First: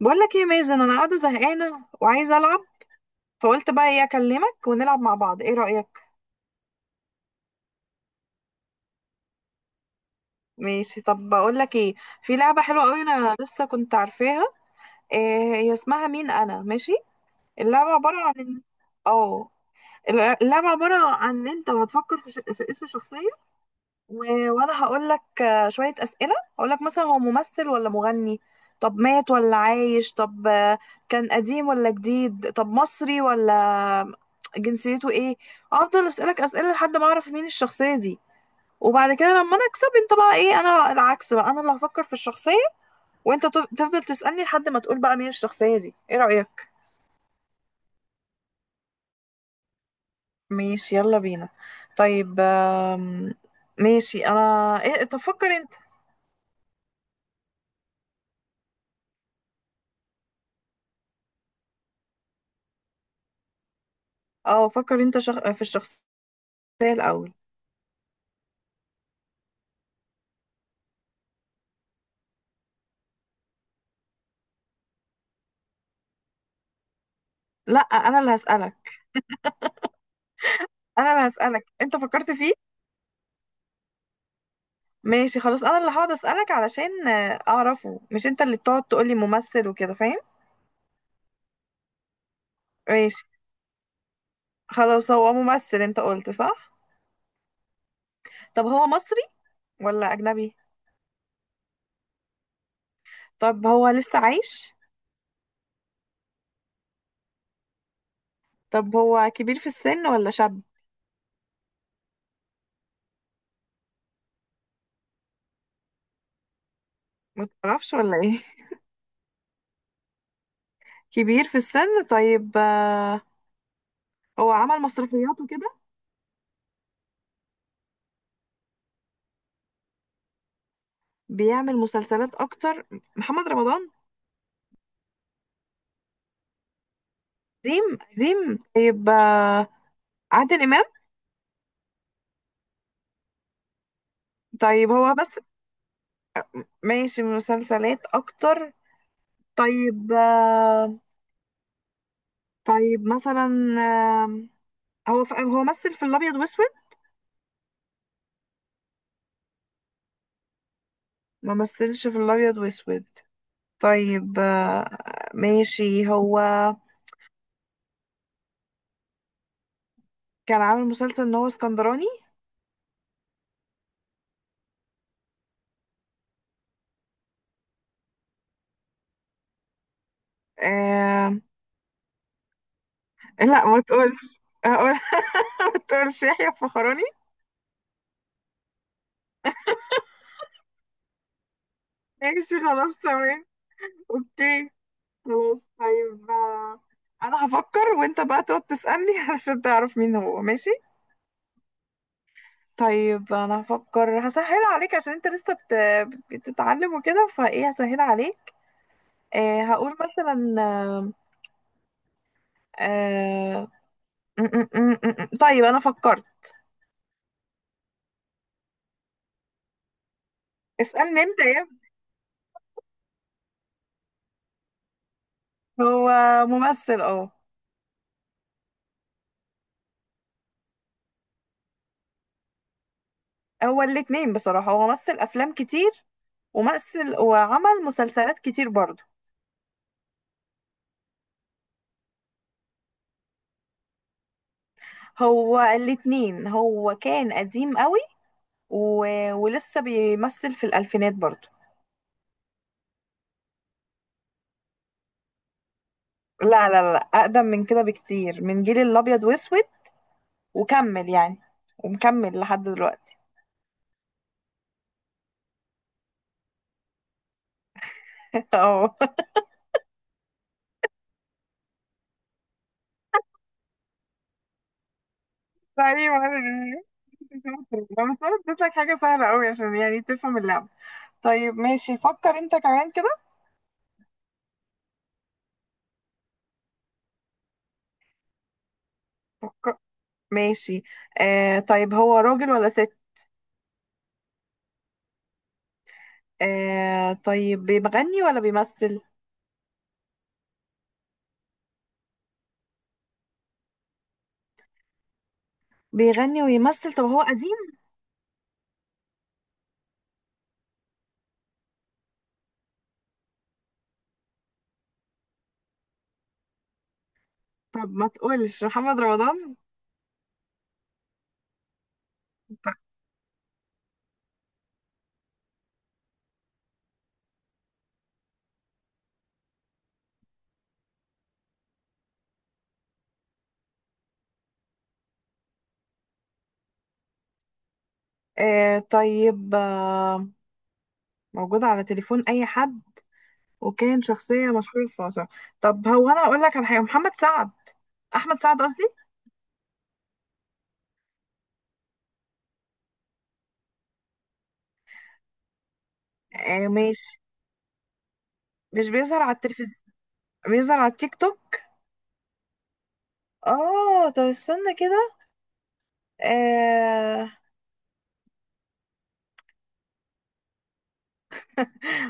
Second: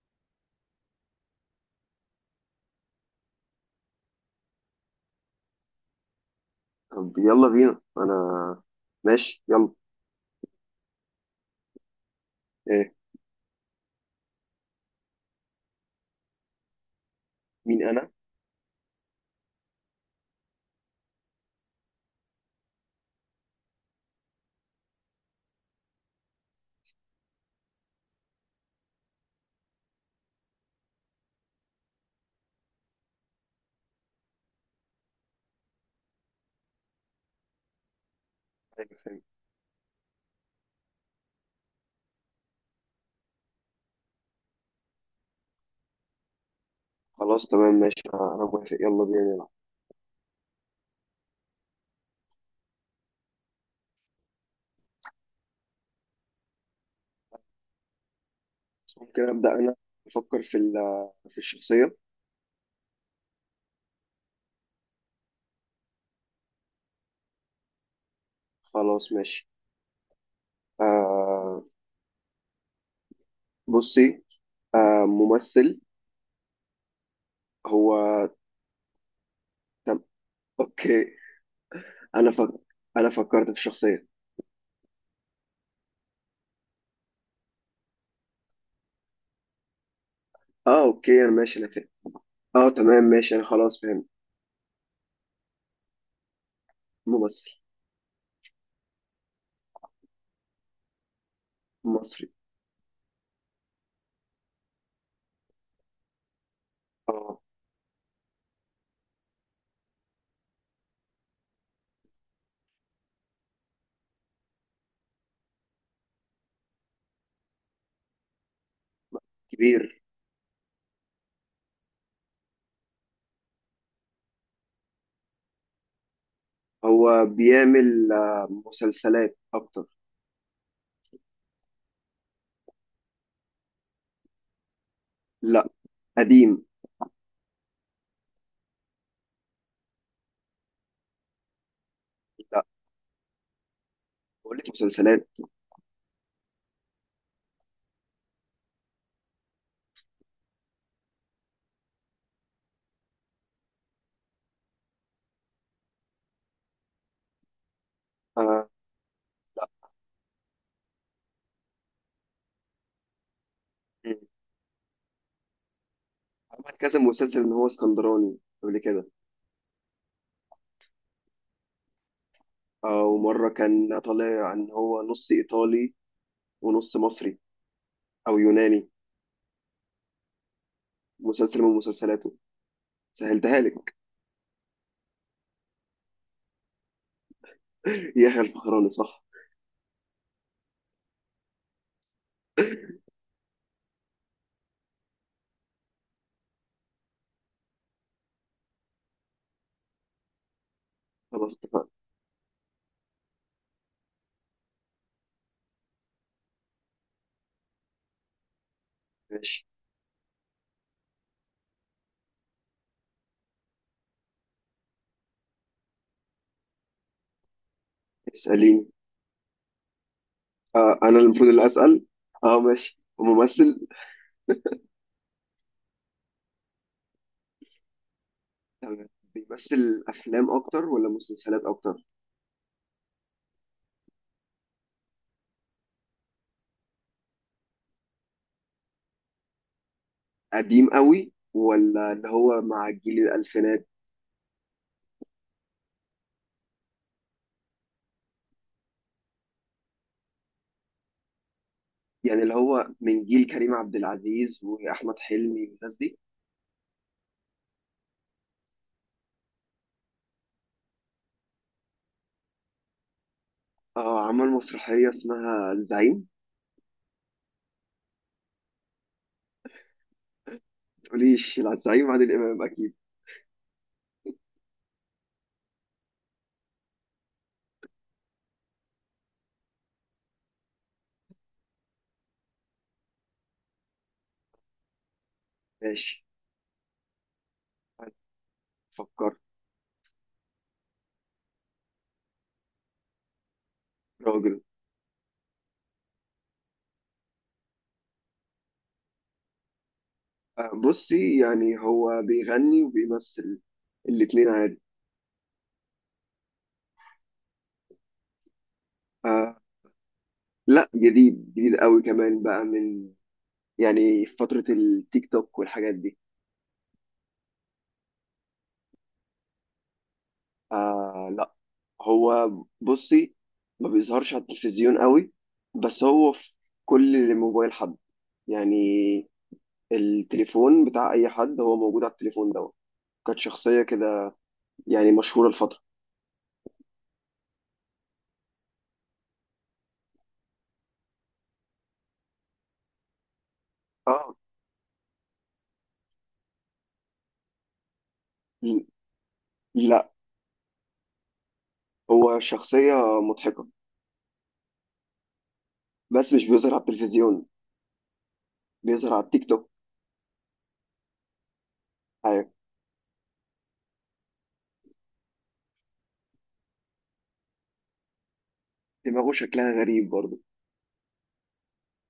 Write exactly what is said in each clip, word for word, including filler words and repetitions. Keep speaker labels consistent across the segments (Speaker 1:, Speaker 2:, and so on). Speaker 1: بقول لك ايه يا مازن، انا قاعده زهقانه وعايزه العب. فقلت بقى ايه اكلمك ونلعب مع بعض، ايه رايك؟
Speaker 2: طب يلا بينا. انا ماشي يلا.
Speaker 1: ماشي. طب بقول لك ايه، في لعبه حلوه
Speaker 2: إيه.
Speaker 1: قوي انا لسه كنت عارفاها. إيه هي اسمها؟ مين انا ماشي.
Speaker 2: مين
Speaker 1: اللعبه
Speaker 2: انا؟
Speaker 1: عباره عن إن- اه اللعبه عباره عن ان انت هتفكر في, ش... في اسم شخصيه، و- وانا هقول لك آه، شويه اسئله. هقول لك مثلا هو ممثل ولا مغني، طب مات ولا عايش، طب آه، كان قديم ولا جديد، طب مصري ولا جنسيته ايه. افضل اسالك اسئله لحد ما اعرف مين الشخصيه دي.
Speaker 2: أيوة،
Speaker 1: وبعد
Speaker 2: فهمت.
Speaker 1: كده لما انا اكسب انت بقى ايه، انا العكس بقى، انا اللي هفكر في الشخصيه وانت تف- تفضل تسالني لحد ما تقول بقى مين الشخصيه دي. ايه رايك؟
Speaker 2: خلاص تمام ماشي، انا أنا موافق، يلا بينا نلعب.
Speaker 1: ماشي يلا بينا. طيب آم، ماشي انا. إيه، طب فكر انت.
Speaker 2: بس ممكن ابدا انا؟ افكر في ال- في الشخصيه.
Speaker 1: اه فكر انت شخ... في الشخصيه الاول.
Speaker 2: خلاص ماشي. آه. بصي. آه، ممثل،
Speaker 1: لا
Speaker 2: هو؟
Speaker 1: انا اللي هسألك.
Speaker 2: طب اوكي.
Speaker 1: انا اللي هسألك انت فكرت
Speaker 2: انا فك...
Speaker 1: فيه.
Speaker 2: انا فكرت في الشخصيه.
Speaker 1: ماشي خلاص، انا اللي هقعد أسألك علشان آه، اعرفه، مش انت اللي تقعد تقولي ممثل وكده، فاهم؟
Speaker 2: اه اوكي، انا ماشي انا فاهم. اه تمام
Speaker 1: ماشي.
Speaker 2: ماشي، انا خلاص فهمت.
Speaker 1: خلاص، هو ممثل انت قلت، صح؟
Speaker 2: ممثل.
Speaker 1: طب هو مصري ولا اجنبي؟
Speaker 2: مصري.
Speaker 1: طب هو لسه عايش؟
Speaker 2: اه.
Speaker 1: طب هو كبير في السن ولا شاب؟ ما تعرفش ولا ايه؟
Speaker 2: كبير.
Speaker 1: كبير في السن. طيب آه، هو عمل مسرحيات وكده؟
Speaker 2: هو بيعمل آه مسلسلات اكتر.
Speaker 1: بيعمل مسلسلات اكتر. محمد رمضان؟
Speaker 2: لا، قديم.
Speaker 1: قديم قديم، طيب آه، عادل امام؟
Speaker 2: لا، بقول لك
Speaker 1: طيب هو
Speaker 2: مسلسلات.
Speaker 1: بس ماشي، مسلسلات اكتر. طيب آه، طيب مثلا، آه، هو ف- هو مثل في الابيض واسود؟
Speaker 2: آه. لا.
Speaker 1: ما مثلش في الابيض واسود.
Speaker 2: مم.
Speaker 1: طيب آه، ماشي. هو
Speaker 2: عمل كذا مسلسل ان هو اسكندراني قبل كده.
Speaker 1: كان عامل مسلسل ان هو اسكندراني.
Speaker 2: آه، ومره كان طالع ان هو نص ايطالي ونص مصري او يوناني.
Speaker 1: آه،
Speaker 2: مسلسل من مسلسلاته، سهلتها
Speaker 1: لا ما
Speaker 2: لك.
Speaker 1: تقولش. أقول ما تقولش يحيى الفخراني.
Speaker 2: يحيى الفخراني صح.
Speaker 1: ماشي خلاص تمام، اوكي. خلاص طيب آه، انا هفكر وانت بقى تقعد تسألني علشان تعرف مين هو، ماشي؟
Speaker 2: خلاص اتفقنا.
Speaker 1: طيب انا هفكر، هسهل عليك عشان انت لسه بت... بتتعلم وكده، فايه هسهل عليك. آه
Speaker 2: ماشي.
Speaker 1: هقول مثلا آه... آه، م- م- م- م- م. طيب انا فكرت.
Speaker 2: اسأليني. آه، أنا
Speaker 1: اسألني انت
Speaker 2: المفروض
Speaker 1: يا
Speaker 2: اللي
Speaker 1: ابني.
Speaker 2: أسأل. أه ماشي، وممثل.
Speaker 1: هو ممثل، اه.
Speaker 2: تمام. بيمثل أفلام أكتر ولا مسلسلات أكتر؟
Speaker 1: هو الاتنين بصراحة، هو مثل افلام كتير ومثل وعمل مسلسلات كتير برضه.
Speaker 2: قديم قوي ولا اللي هو مع الجيل الألفينات؟
Speaker 1: هو الاتنين، هو كان قديم قوي و... ولسه بيمثل في الالفينات برضه.
Speaker 2: يعني اللي هو من جيل كريم عبد العزيز واحمد حلمي والناس دي.
Speaker 1: لا لا لا لا، اقدم من كده بكتير، من جيل الابيض واسود وكمل يعني، ومكمل لحد دلوقتي.
Speaker 2: اه، عمل مسرحيه اسمها الزعيم.
Speaker 1: اه
Speaker 2: تقوليش لا، الزعيم عادل امام اكيد.
Speaker 1: لا ايه ولا انا، بس انا اديت لك حاجه سهله قوي عشان يعني تفهم اللعبه. طيب ماشي، فكر انت كمان كده.
Speaker 2: ماشي، فكر.
Speaker 1: فك- ماشي. آه طيب هو راجل ولا ست؟
Speaker 2: راجل.
Speaker 1: آه طيب بيغني ولا بيمثل؟
Speaker 2: آه بصي، يعني هو بيغني وبيمثل الاتنين عادي.
Speaker 1: بيغني ويمثل. طب هو قديم؟
Speaker 2: آه لا، جديد، جديد قوي كمان، بقى من، يعني في فتره التيك توك والحاجات دي.
Speaker 1: طب ما تقولش محمد رمضان.
Speaker 2: آه لا. هو
Speaker 1: طب
Speaker 2: بصي، ما بيظهرش على التلفزيون قوي، بس هو في كل موبايل حد، يعني التليفون بتاع اي حد هو موجود على التليفون دوت. كانت شخصيه كده يعني مشهوره الفتره.
Speaker 1: آه، طيب آه، موجود على تليفون اي حد، وكان
Speaker 2: اه.
Speaker 1: شخصية مشهورة في مصر. طب هو، انا اقول لك على حاجة، محمد سعد، احمد سعد قصدي.
Speaker 2: ل- لا، هو شخصيه مضحكه بس مش
Speaker 1: آه
Speaker 2: بيظهر على
Speaker 1: ماشي،
Speaker 2: التلفزيون.
Speaker 1: مش
Speaker 2: بيظهر
Speaker 1: بيظهر
Speaker 2: على
Speaker 1: على
Speaker 2: التيك توك.
Speaker 1: التلفزيون، بيظهر على التيك توك.
Speaker 2: ايوه.
Speaker 1: اه طب استنى كده. آه،
Speaker 2: دماغه شكلها غريب برضه.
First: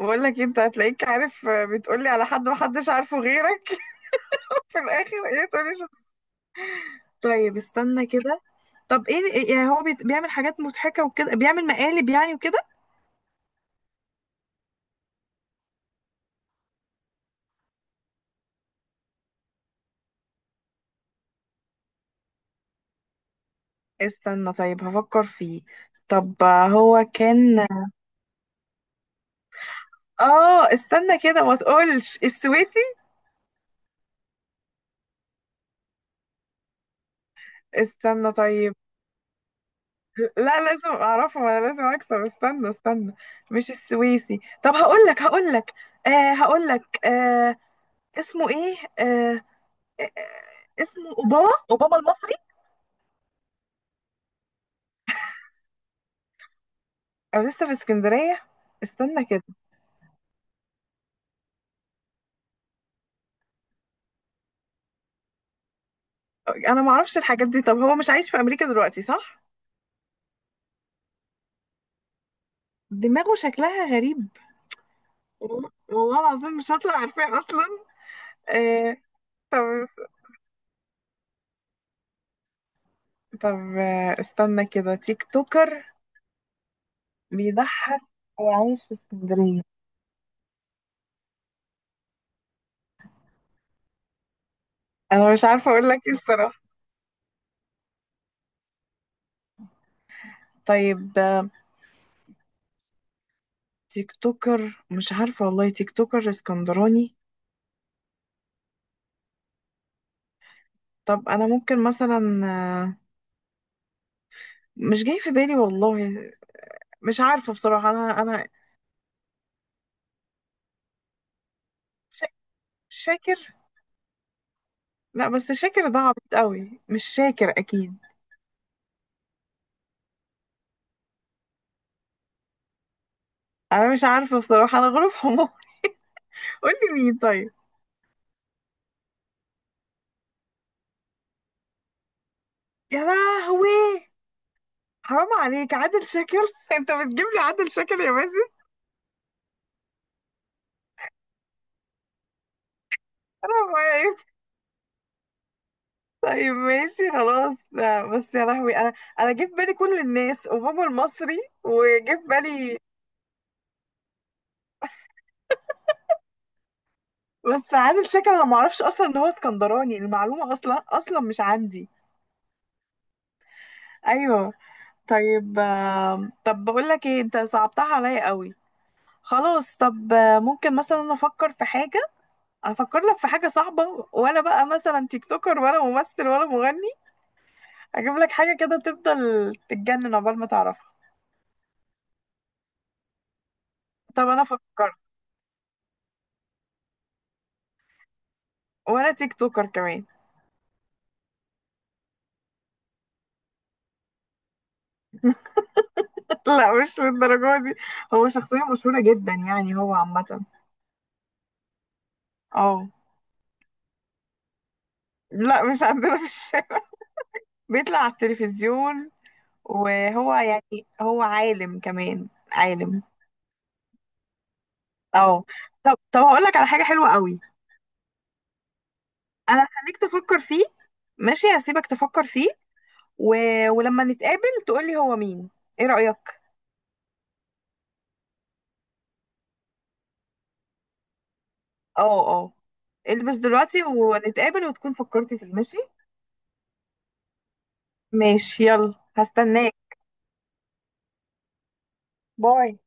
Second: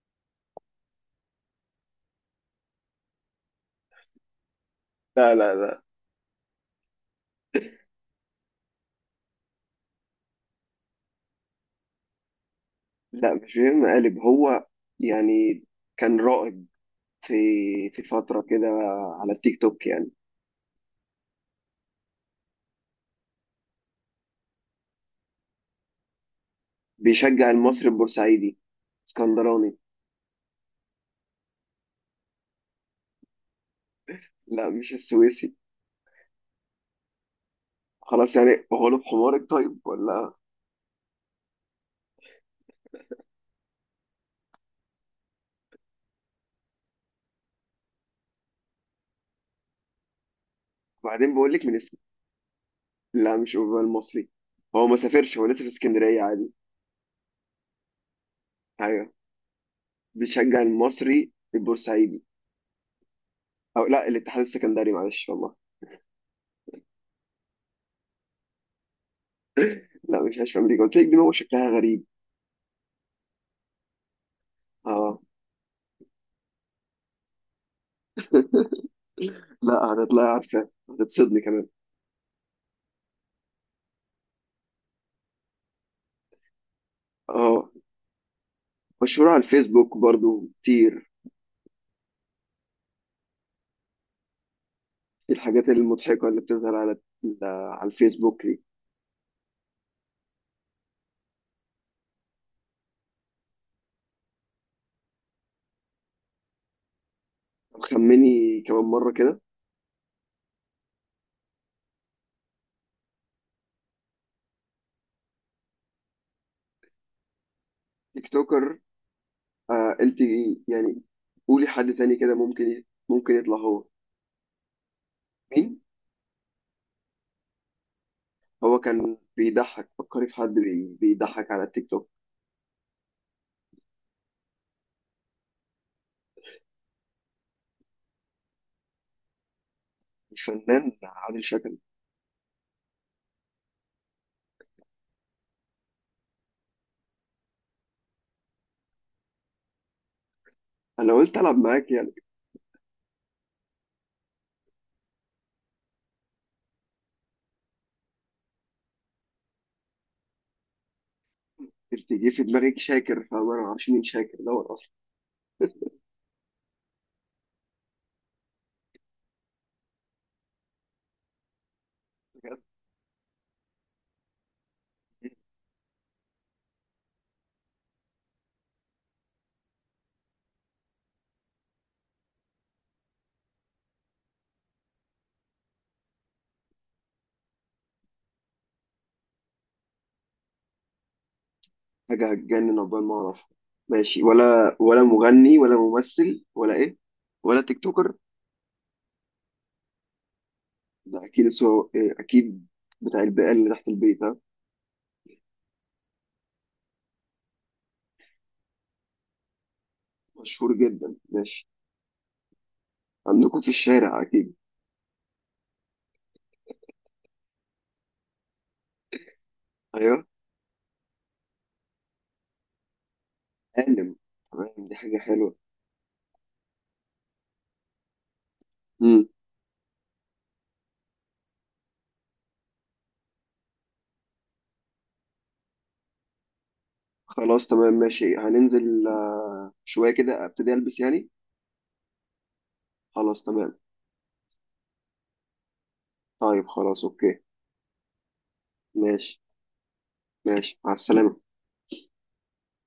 Speaker 1: بقول لك انت هتلاقيك عارف، آه، بتقولي على حد محدش عارفه غيرك في الاخر،
Speaker 2: لا
Speaker 1: ايه
Speaker 2: لا
Speaker 1: تقولي
Speaker 2: لا
Speaker 1: شخص. طيب استنى كده. طب ايه، إيه- يعني هو بيت- بيعمل حاجات مضحكة وكده، بيعمل مقالب يعني وكده؟
Speaker 2: لا مش بيهم قالب هو، يعني كان رائد في في فتره كده على التيك توك يعني.
Speaker 1: استنى طيب هفكر فيه. طب آه، هو
Speaker 2: بيشجع
Speaker 1: كان،
Speaker 2: المصري البورسعيدي، اسكندراني.
Speaker 1: اه استنى كده، ما تقولش السويسي.
Speaker 2: لا، مش السويسي.
Speaker 1: استنى
Speaker 2: خلاص يعني
Speaker 1: طيب.
Speaker 2: هو له في حمارك طيب ولا؟
Speaker 1: لا لازم اعرفه، ما انا لازم اكسب، استنى استنى. مش السويسي. طب هقول لك هقول لك آه، هقول لك آه، اسمه ايه. آه آه آه، اسمه
Speaker 2: بعدين
Speaker 1: اوباما،
Speaker 2: بقول لك من.
Speaker 1: اوباما المصري.
Speaker 2: لا، مش اوروبا المصري. هو ما سافرش، هو لسه في اسكندريه عادي.
Speaker 1: انا لسه في اسكندرية.
Speaker 2: ايوه.
Speaker 1: استنى كده.
Speaker 2: بيشجع المصري البورسعيدي او لا الاتحاد السكندري، معلش والله.
Speaker 1: انا ما اعرفش الحاجات دي. طب هو مش عايش في امريكا دلوقتي، صح؟
Speaker 2: لا مش عايش في امريكا، قلت لك دماغه شكلها غريب.
Speaker 1: دماغه شكلها غريب.
Speaker 2: اه.
Speaker 1: وال- والله العظيم مش هطلع عارفاه اصلا. آه طب.
Speaker 2: لا، هتطلعي عارفه، هتتصدمي كمان.
Speaker 1: طب آه استنى كده، تيك توكر،
Speaker 2: اه.
Speaker 1: بيضحك، وعايش في
Speaker 2: مشهور على
Speaker 1: اسكندرية.
Speaker 2: الفيسبوك برضو كتير،
Speaker 1: انا مش
Speaker 2: الحاجات
Speaker 1: عارفة اقول لك ايه
Speaker 2: المضحكه اللي
Speaker 1: الصراحة.
Speaker 2: بتظهر على على الفيسبوك دي.
Speaker 1: طيب آه، تيك توكر، مش عارفة والله. تيك توكر اسكندراني.
Speaker 2: طب خمني كمان مره كده.
Speaker 1: طب أنا ممكن مثلا، آه، مش جاي في بالي والله. مش عارفة بصراحة. أنا
Speaker 2: تيك
Speaker 1: أنا
Speaker 2: توكر. آه انت يعني قولي حد تاني كده،
Speaker 1: شا-
Speaker 2: ممكن ممكن
Speaker 1: شاكر.
Speaker 2: يطلع هو.
Speaker 1: لا بس
Speaker 2: مين؟
Speaker 1: شاكر ده عبيط قوي، مش شاكر أكيد.
Speaker 2: هو كان بيضحك، فكري في حد بي- بيضحك على التيك توك.
Speaker 1: أنا مش عارفة بصراحة، أنا غروب حمار. قولي مين طيب.
Speaker 2: الفنان عادل شكل.
Speaker 1: يا لهوي، حرام عليك، عادل شاكر؟ انت بتجيب لي عادل شاكر يا مازن!
Speaker 2: انا قلت العب معاك يعني.
Speaker 1: حرام عليك. طيب ماشي خلاص. لا، بس يا لهوي انا، انا جه في بالي كل الناس، وبابا المصري
Speaker 2: قلت
Speaker 1: وجه في
Speaker 2: جه في دماغك
Speaker 1: بالي.
Speaker 2: شاكر، فانا ما اعرفش مين شاكر دوت اصلا.
Speaker 1: بس عادل شكل انا ما اعرفش اصلا ان هو اسكندراني، المعلومه اصلا اصلا مش عندي.
Speaker 2: بجد.
Speaker 1: ايوه. طيب آم، طب بقول لك ايه، انت صعبتها عليا قوي. خلاص. طب آه، ممكن مثلا انا افكر في حاجه، افكر لك في حاجه صعبه، ولا بقى مثلا تيك توكر ولا ممثل ولا مغني؟ اجيب لك حاجه كده تفضل تتجنن عقبال ما تعرفها.
Speaker 2: حاجه هتجنن عقبال ما اعرف؟ ماشي،
Speaker 1: طب انا
Speaker 2: ولا
Speaker 1: فكرت.
Speaker 2: ولا مغني ولا ممثل ولا ايه؟ ولا تيك توكر.
Speaker 1: ولا تيك توكر كمان.
Speaker 2: ده اكيد سو... إيه، اكيد بتاع البقال اللي تحت البيت ها.
Speaker 1: لا مش للدرجة دي، هو شخصية مشهورة جدا يعني، هو عامة.
Speaker 2: مشهور جدا، ماشي.
Speaker 1: اه.
Speaker 2: عندكم في الشارع اكيد.
Speaker 1: لا مش عندنا في الشارع، بيطلع على التلفزيون.
Speaker 2: ايوه.
Speaker 1: وهو يعني هو عالم كمان، عالم.
Speaker 2: عالم. تمام، دي حاجه
Speaker 1: اه.
Speaker 2: حلوه.
Speaker 1: طب طب هقول لك على حاجة حلوة قوي.
Speaker 2: امم.
Speaker 1: انا هخليك تفكر فيه، ماشي؟ هسيبك تفكر فيه و... ولما نتقابل تقولي هو مين، ايه رأيك؟
Speaker 2: خلاص تمام ماشي، هننزل شوية كده، ابتدي البس يعني.
Speaker 1: اه اه. البس
Speaker 2: خلاص تمام.
Speaker 1: دلوقتي ونتقابل وتكون فكرتي فيه، ماشي؟
Speaker 2: طيب خلاص اوكي.
Speaker 1: ماشي يلا
Speaker 2: ماشي.
Speaker 1: هستناك.
Speaker 2: ماشي مع السلامة.
Speaker 1: باي.